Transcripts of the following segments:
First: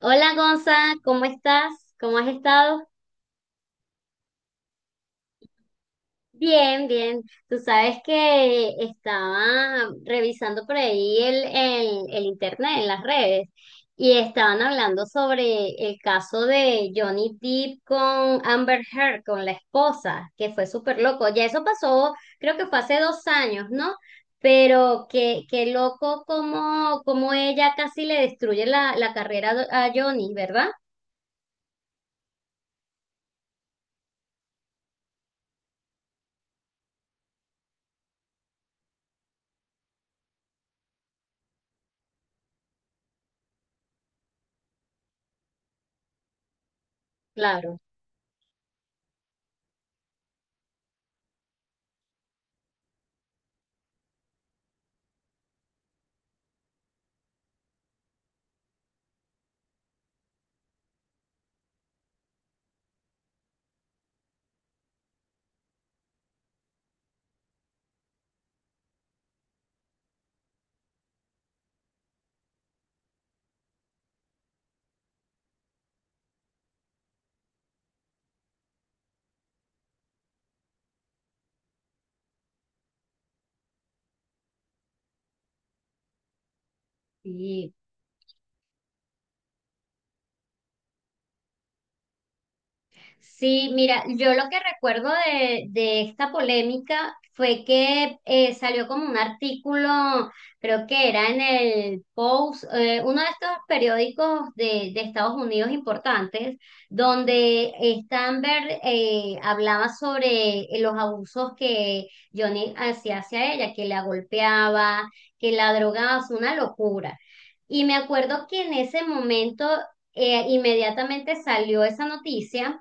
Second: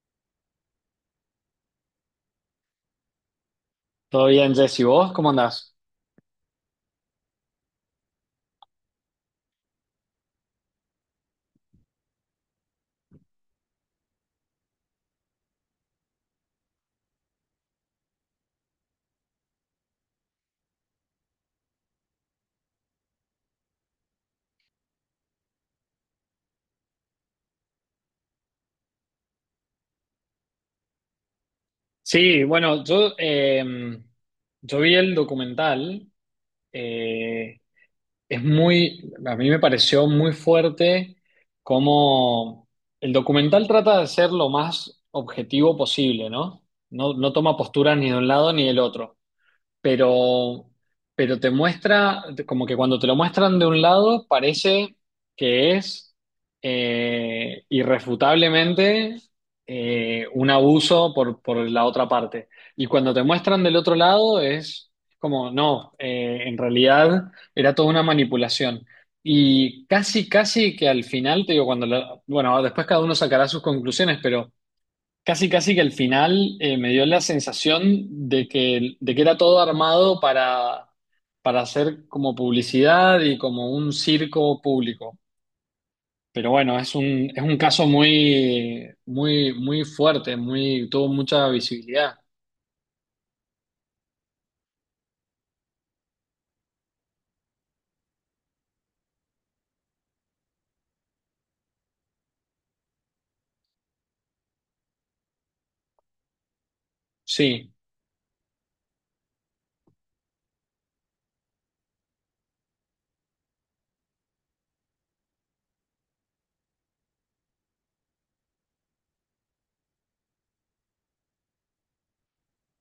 Hola Gonza, ¿cómo estás? ¿Cómo has estado? Todo bien, Jesse. ¿Vos cómo andás? Bien, bien. Tú sabes que estaba revisando por ahí el internet, en las redes, y estaban hablando sobre el caso de Johnny Depp con Amber Heard, con la esposa, que fue súper loco. Ya eso pasó, creo que fue hace 2 años, ¿no? Pero qué loco como ella casi le destruye la carrera a Johnny, ¿verdad? Sí, bueno, yo vi el documental, eh, es muy, a mí me pareció muy fuerte cómo el documental trata de ser lo más objetivo posible, ¿no? No toma Claro. postura ni de un lado ni del otro. pero, pero te muestra, como que cuando te lo muestran de un lado, parece que es irrefutablemente un abuso por la otra parte. Y cuando te muestran del otro lado, es como, no, en realidad era toda una manipulación. Y casi que al final, te digo, bueno, después cada uno sacará sus conclusiones, pero... Casi que al final me dio la sensación de que era todo armado para hacer como publicidad y como un circo público. Pero bueno, es un Sí, caso muy, muy, muy fuerte, muy, tuvo mucha visibilidad. sí, mira, yo lo que recuerdo de esta polémica fue que salió como un artículo, creo que era en el Post, uno de estos periódicos de Estados Unidos importantes, donde Sí, Stanberg hablaba sobre los abusos que Johnny hacía hacia ella, que la golpeaba, que la drogaba, es una locura. Y me acuerdo que en ese momento inmediatamente salió esa noticia.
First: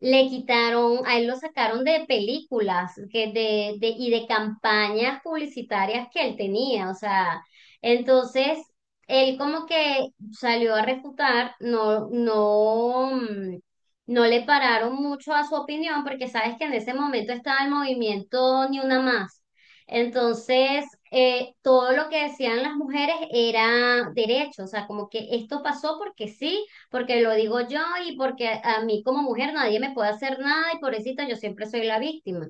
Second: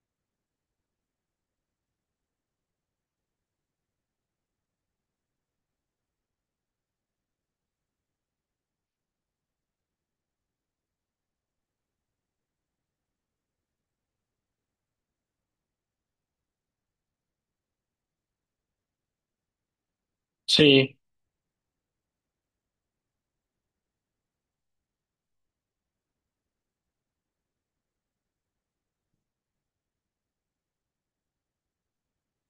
Le quitaron, a él lo sacaron de películas que de, y de campañas publicitarias que él tenía, o sea, entonces él como que salió a refutar, no, no, no le pararon mucho a su opinión porque sabes que en ese momento estaba el movimiento Ni Una Más. Entonces, sí, todo lo que decían las mujeres era derecho, o sea, como que esto pasó porque sí porque lo digo yo y porque a mí como mujer nadie me puede hacer nada y pobrecita, yo siempre soy la víctima.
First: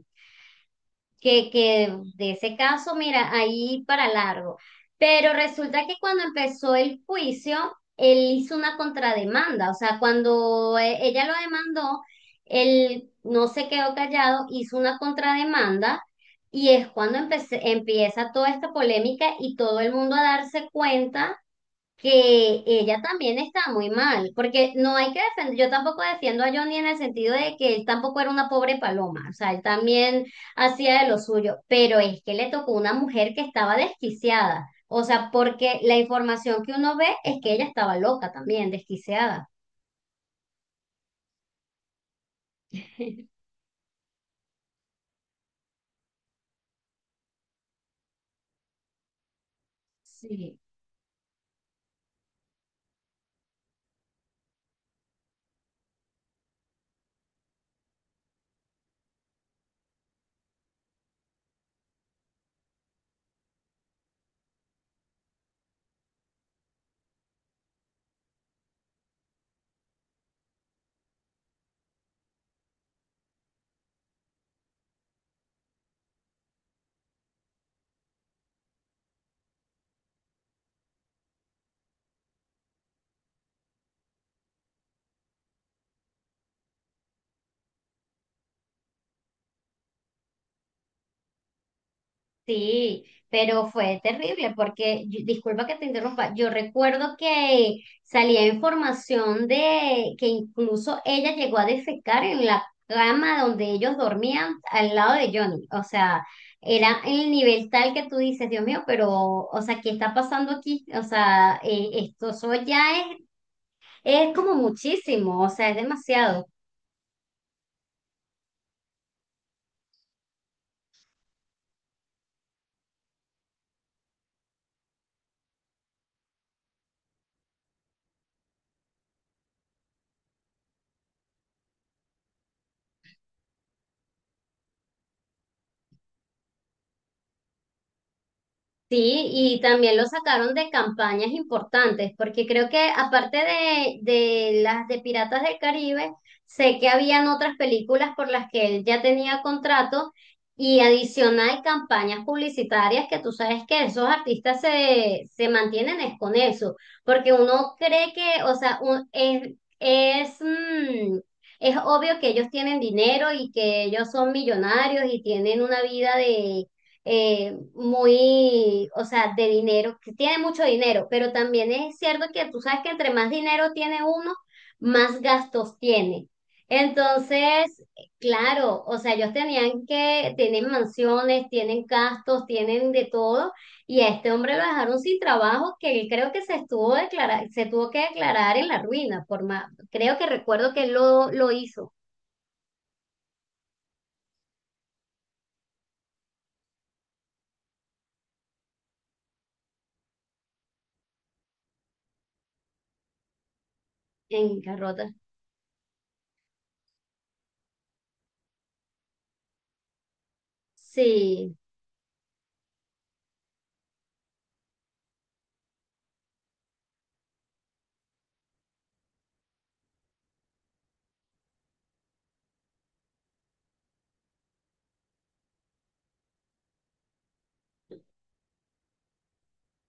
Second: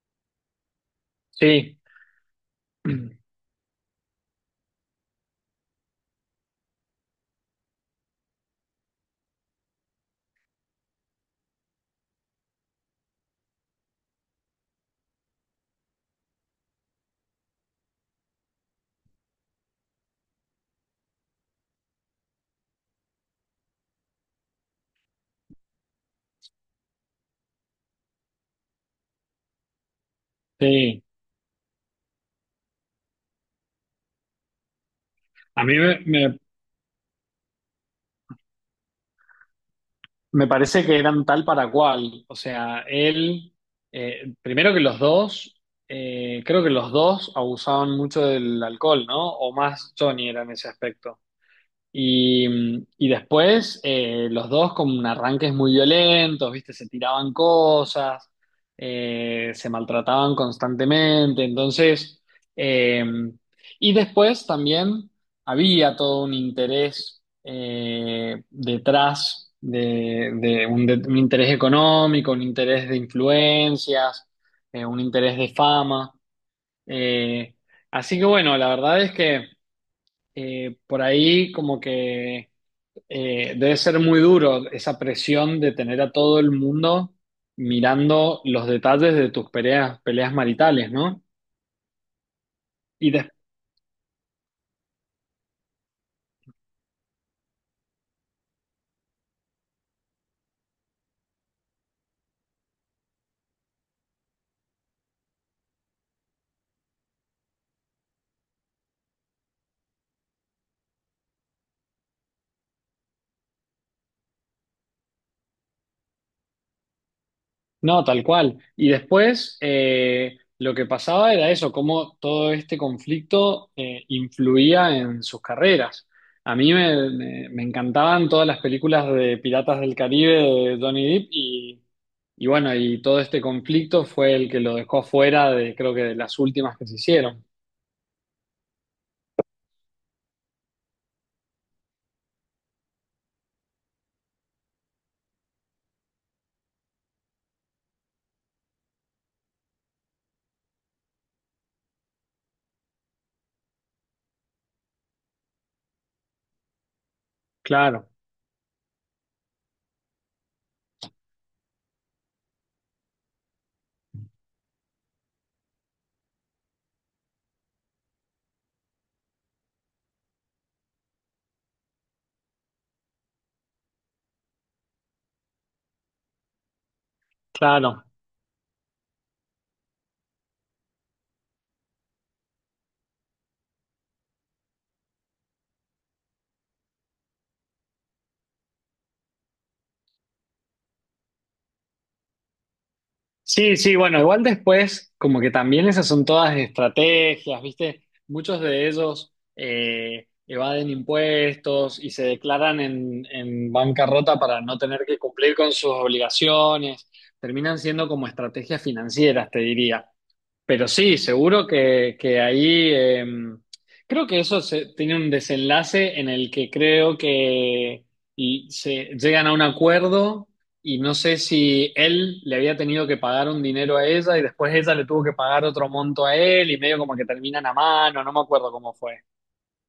Que, sí, que de ese caso, mira, ahí para largo. Pero resulta que cuando empezó el juicio, él hizo una contrademanda, o sea, cuando ella lo demandó, él no se quedó callado, hizo una contrademanda. Y es cuando empieza toda esta polémica y todo el mundo a darse cuenta que ella también está muy mal, porque no hay que defender, yo tampoco defiendo a Johnny en el sentido de que él tampoco era una pobre paloma, o sea, él también hacía sí. de lo suyo, pero es que le tocó una mujer que estaba desquiciada, o sea, A mí porque la me, me- información que uno ve es que ella estaba loca también, desquiciada. Me parece que eran tal para cual. O sea, primero que los dos, creo que los dos abusaban mucho del alcohol, ¿no? O más Johnny era en Sí. ese aspecto. Y, y después los dos con arranques muy violentos, ¿viste? Se tiraban cosas, se maltrataban constantemente. Entonces, eh, y después también había todo un interés detrás un interés económico, un interés de influencias, un interés de fama. Eh, Así que bueno, la verdad es que por ahí como que debe ser muy duro esa presión de tener a todo el mundo mirando los detalles de tus peleas, peleas maritales, ¿no? Sí, Y des- pero fue terrible porque, disculpa que te interrumpa, yo recuerdo que salía información de que incluso ella llegó a defecar en la cama donde ellos dormían al lado de Johnny. O sea, era el nivel tal que tú dices, Dios mío, pero, o sea, ¿qué está pasando aquí? O sea, esto eso ya es como muchísimo, o sea, es demasiado. no, tal cual. Y después lo que pasaba era eso, cómo todo este conflicto influía en sus carreras. A mí me, me- Me encantaban todas las películas de Piratas del Caribe de Johnny Depp y bueno, y todo este conflicto fue el que lo dejó fuera de, creo que de las últimas que se hicieron. Sí, y también lo sacaron de campañas importantes, porque creo que aparte de las de Piratas del Caribe, sé que habían otras películas por las que él ya tenía contrato y adicional campañas publicitarias que tú sabes que esos artistas se, se mantienen es con eso, porque uno Claro. cree que, o sea, es, es, mm, es obvio que ellos tienen dinero y que ellos son millonarios y tienen una vida muy, o sea, de dinero, que tiene mucho dinero, pero también es cierto que tú sabes que entre más dinero tiene uno, más gastos tiene. Entonces, Claro. claro, o sea, ellos tienen mansiones, tienen gastos, tienen de todo, y a este hombre lo dejaron sin trabajo, que él creo que se tuvo que declarar en la ruina, por más, creo que recuerdo que él lo hizo Sí, sí, bueno, igual después, como que también esas son todas estrategias, ¿viste? Muchos de ellos evaden impuestos y se declaran en bancarrota en para no tener Carrota. que cumplir con sus obligaciones. Terminan siendo como estrategias financieras, te diría. Pero sí, Sí. seguro que ahí creo que tiene un desenlace en el que creo que y se llegan a un acuerdo y no sé si él le había tenido que pagar un dinero a ella y después ella le tuvo que pagar otro monto a él y medio como que terminan a mano, no me acuerdo cómo fue.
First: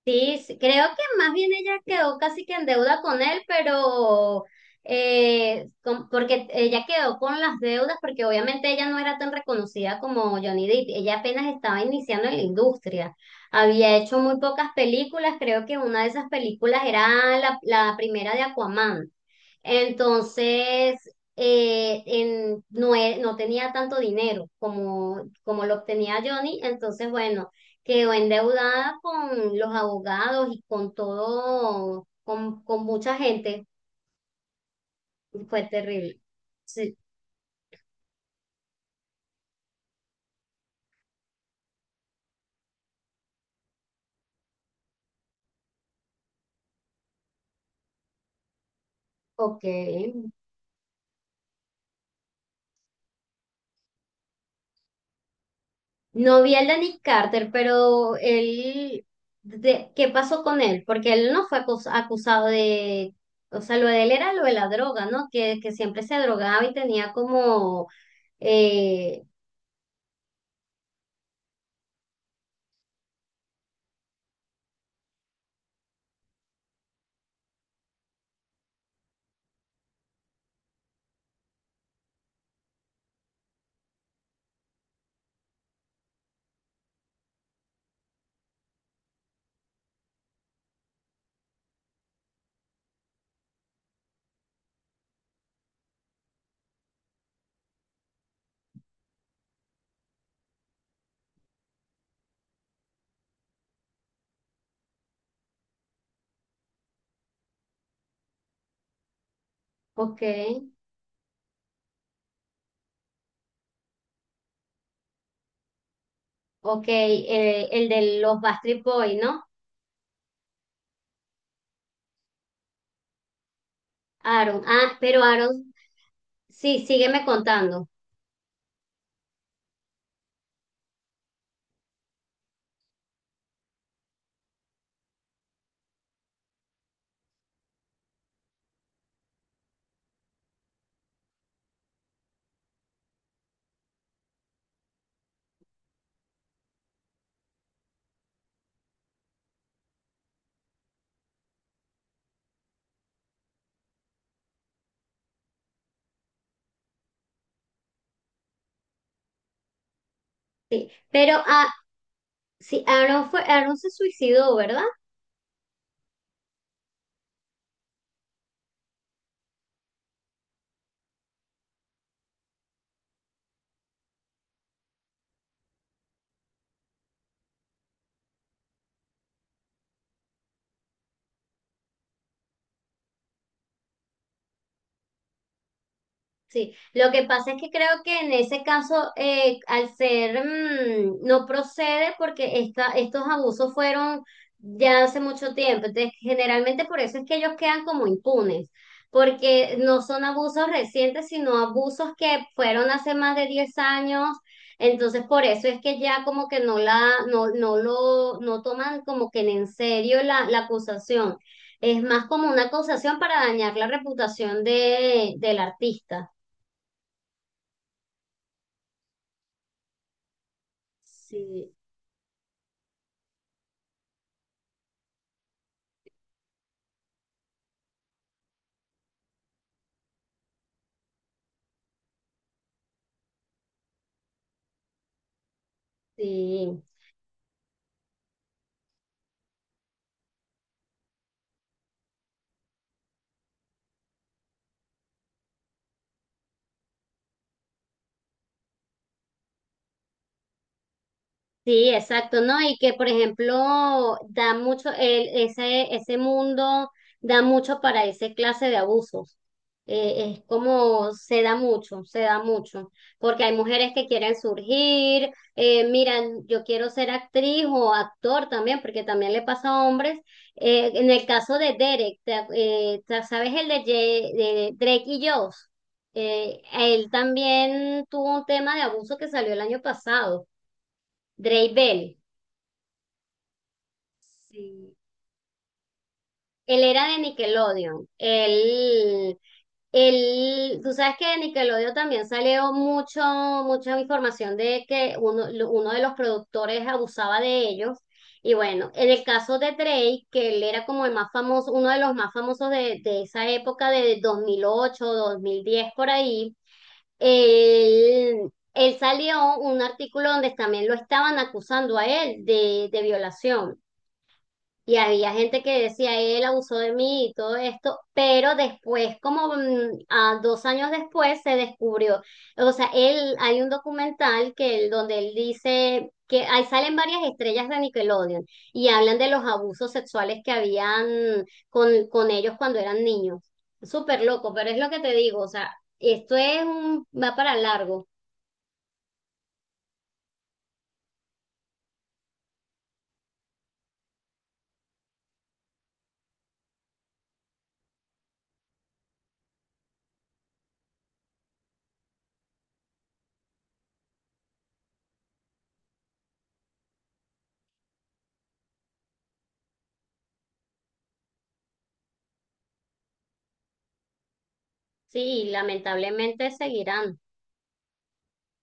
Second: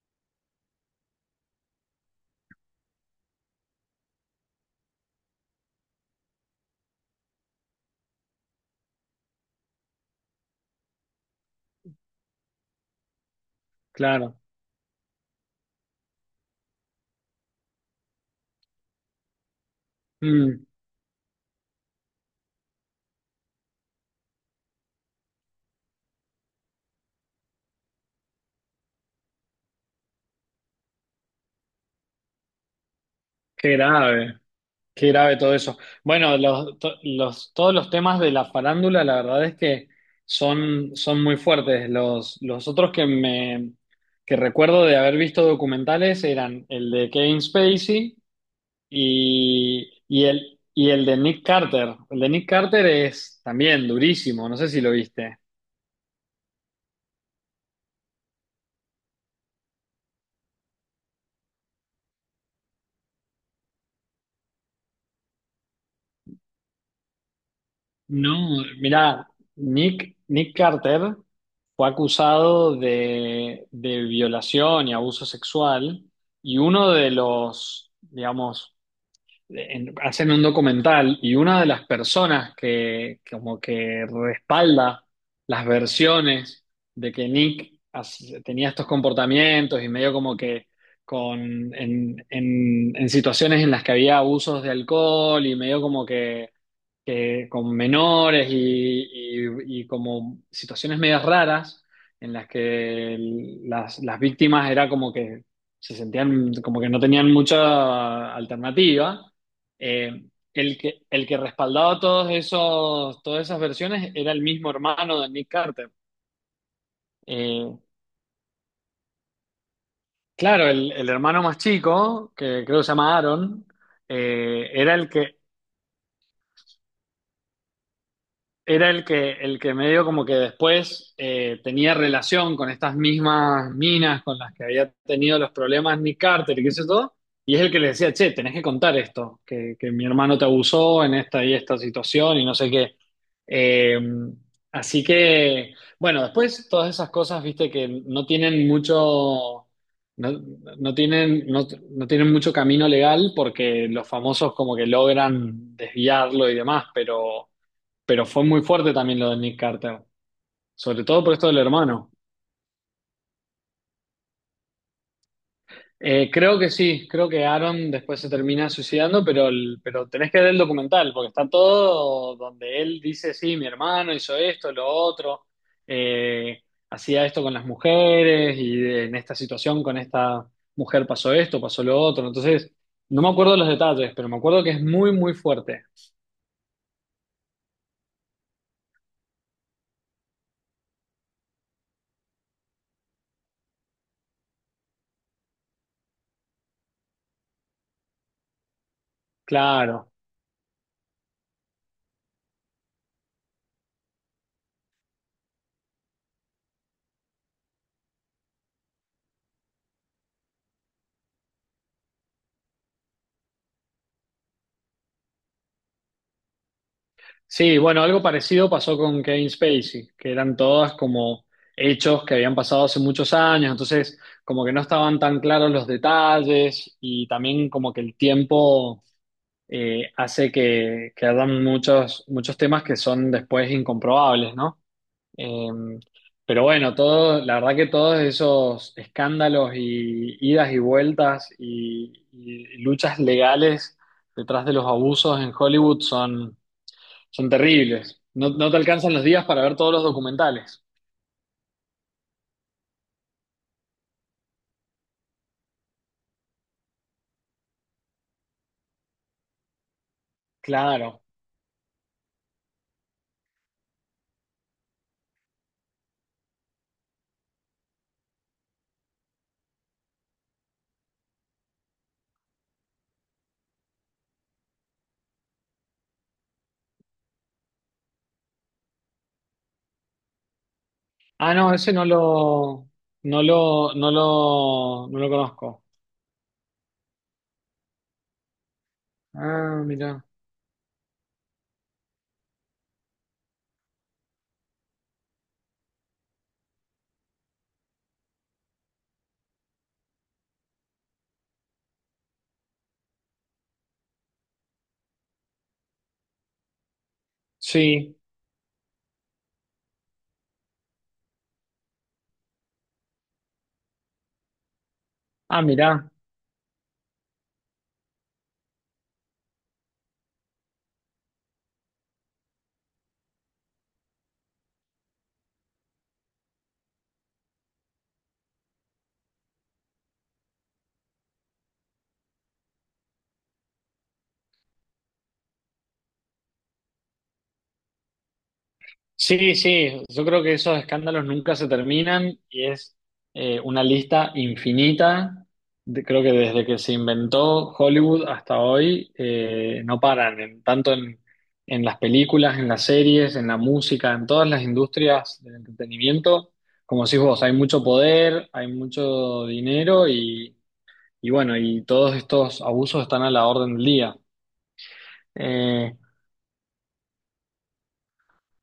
Sí, sí, creo que más bien ella quedó casi que en deuda con él, pero porque ella quedó con las deudas, porque obviamente ella no era tan reconocida como Johnny Depp, ella apenas estaba iniciando en la industria, había hecho Claro. muy pocas películas, creo que una de esas películas era la primera de Aquaman, Mm, entonces no, no tenía tanto dinero como, como lo obtenía Johnny, entonces bueno quedó endeudada con los abogados y con todo, con mucha gente. qué grave. Qué grave todo Fue eso. terrible. Bueno, Sí, todos los temas de la farándula, la verdad es que son, son muy fuertes. Los otros que recuerdo de haber visto documentales eran el de Kevin Spacey ok. Y el de Nick Carter. El de Nick Carter es también durísimo, no sé si lo viste. No vi el de Nick Carter, pero él, ¿qué pasó con él? Porque él no fue acusado de, o sea, lo de él era lo de la droga, ¿no? Que siempre se drogaba y tenía como, No, eh, mira, Nick Carter fue acusado de violación y abuso sexual y uno de los, digamos, hacen un documental y una de las personas que como que respalda las versiones de que Nick tenía estos comportamientos y medio como que en situaciones en las que había abusos de alcohol y medio como que con menores y como situaciones medias raras en las que las víctimas era como que se sentían como que no tenían mucha alternativa. ok, Eh, el que respaldaba todos esos, todas esas versiones era el mismo hermano de Nick Carter. ok, Eh, el de los Backstreet Boys, ¿no? claro, el hermano más chico, que creo que se llama Aaron, Aaron, eh, era ah, el pero que, Aaron, sí, sígueme contando. era el que medio como que después tenía relación con estas mismas minas con las que había tenido los problemas Nick Carter y qué sé todo, y es el que le decía, che, tenés que contar esto, que mi hermano te abusó en esta y esta situación y no sé qué. Eh, Así que, bueno, después todas esas cosas, viste, que no tienen mucho, no, no tienen mucho camino legal porque los famosos como que logran desviarlo y demás, pero... Pero fue muy fuerte también lo de Nick Carter, sobre todo por Pero esto del ah, hermano. sí, Aaron se suicidó, ¿verdad? Creo que sí, creo que Aaron después se termina suicidando, pero, pero tenés que ver el documental, porque está todo donde él dice, sí, mi hermano hizo esto, lo otro, eh, hacía esto con las mujeres y en esta situación con esta mujer pasó esto, pasó lo otro. Entonces, no me acuerdo los detalles, pero me acuerdo que es muy, muy fuerte. Sí, lo que pasa es que creo que en ese caso, al ser, no procede porque esta, estos abusos fueron ya hace mucho tiempo. Entonces, generalmente por eso es que ellos quedan como impunes, porque no Claro. son abusos recientes, sino abusos que fueron hace más de 10 años. Entonces, por eso es que ya como que no, no toman como que en serio la acusación. Es más como una acusación para dañar la reputación del artista. Sí, bueno, algo parecido pasó con Kevin Spacey, que eran todas como Sí, hechos que habían pasado hace muchos años, entonces como que no estaban tan claros los detalles y también como que el tiempo hace que hagan muchos, muchos temas que son después incomprobables, ¿no? Eh, pero sí. bueno, todo, la verdad que todos esos escándalos y idas y vueltas y luchas legales detrás de los abusos en Hollywood son son terribles. No, no te alcanzan los días para ver todos los documentales. Sí, exacto, ¿no? Y que, por ejemplo, da mucho, ese mundo da mucho para esa clase de abusos. Es como Claro. Se da mucho, porque hay mujeres que quieren surgir, miran, yo quiero ser actriz o actor también, porque también le pasa a hombres. En el caso de Derek, ¿sabes el de Drake y Josh? Él también tuvo un tema de abuso que salió el año pasado, Ah, Drake no, ese no Bell. lo, no lo, no Sí. lo, no lo conozco. Él era de Nickelodeon. Ah, mira. Tú sabes que de Nickelodeon también salió mucha información de que uno de los productores abusaba de ellos. Y bueno, en el caso de Drake, que él era como el más famoso, uno de los más famosos de esa época de 2008, 2010 por ahí, Sí. él, él salió un artículo donde también lo estaban acusando a él de violación. Y había Ah, gente que mira. decía, él abusó de mí y todo esto, pero después, como a 2 años después, se descubrió. O sea, él, hay un documental que donde él dice que ahí salen varias estrellas de Nickelodeon y hablan de los abusos sexuales que habían con ellos cuando eran niños. Súper loco, pero es lo que te digo, o sea, esto es va para largo, Sí, sí, yo creo que esos escándalos nunca se terminan y es una lista infinita. Creo que desde que se inventó Hollywood hasta hoy no paran, tanto en las películas, en las series, en la música, en todas las industrias del entretenimiento. Como decís vos, hay mucho poder, hay mucho dinero y bueno, y todos estos abusos están a la orden del día. sí, y Eh, lamentablemente seguirán.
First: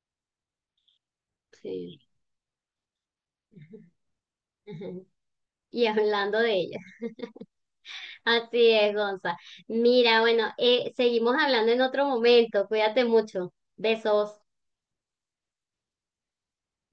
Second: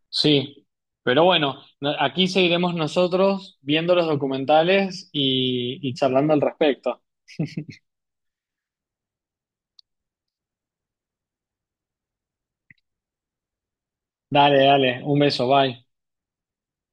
Sí, pero bueno, Sí. aquí seguiremos nosotros viendo los documentales Y y charlando hablando al de ellos. respecto. Así es, Gonza. Mira, bueno, seguimos hablando en otro momento. Cuídate mucho. Besos. Dale, dale, un beso, bye.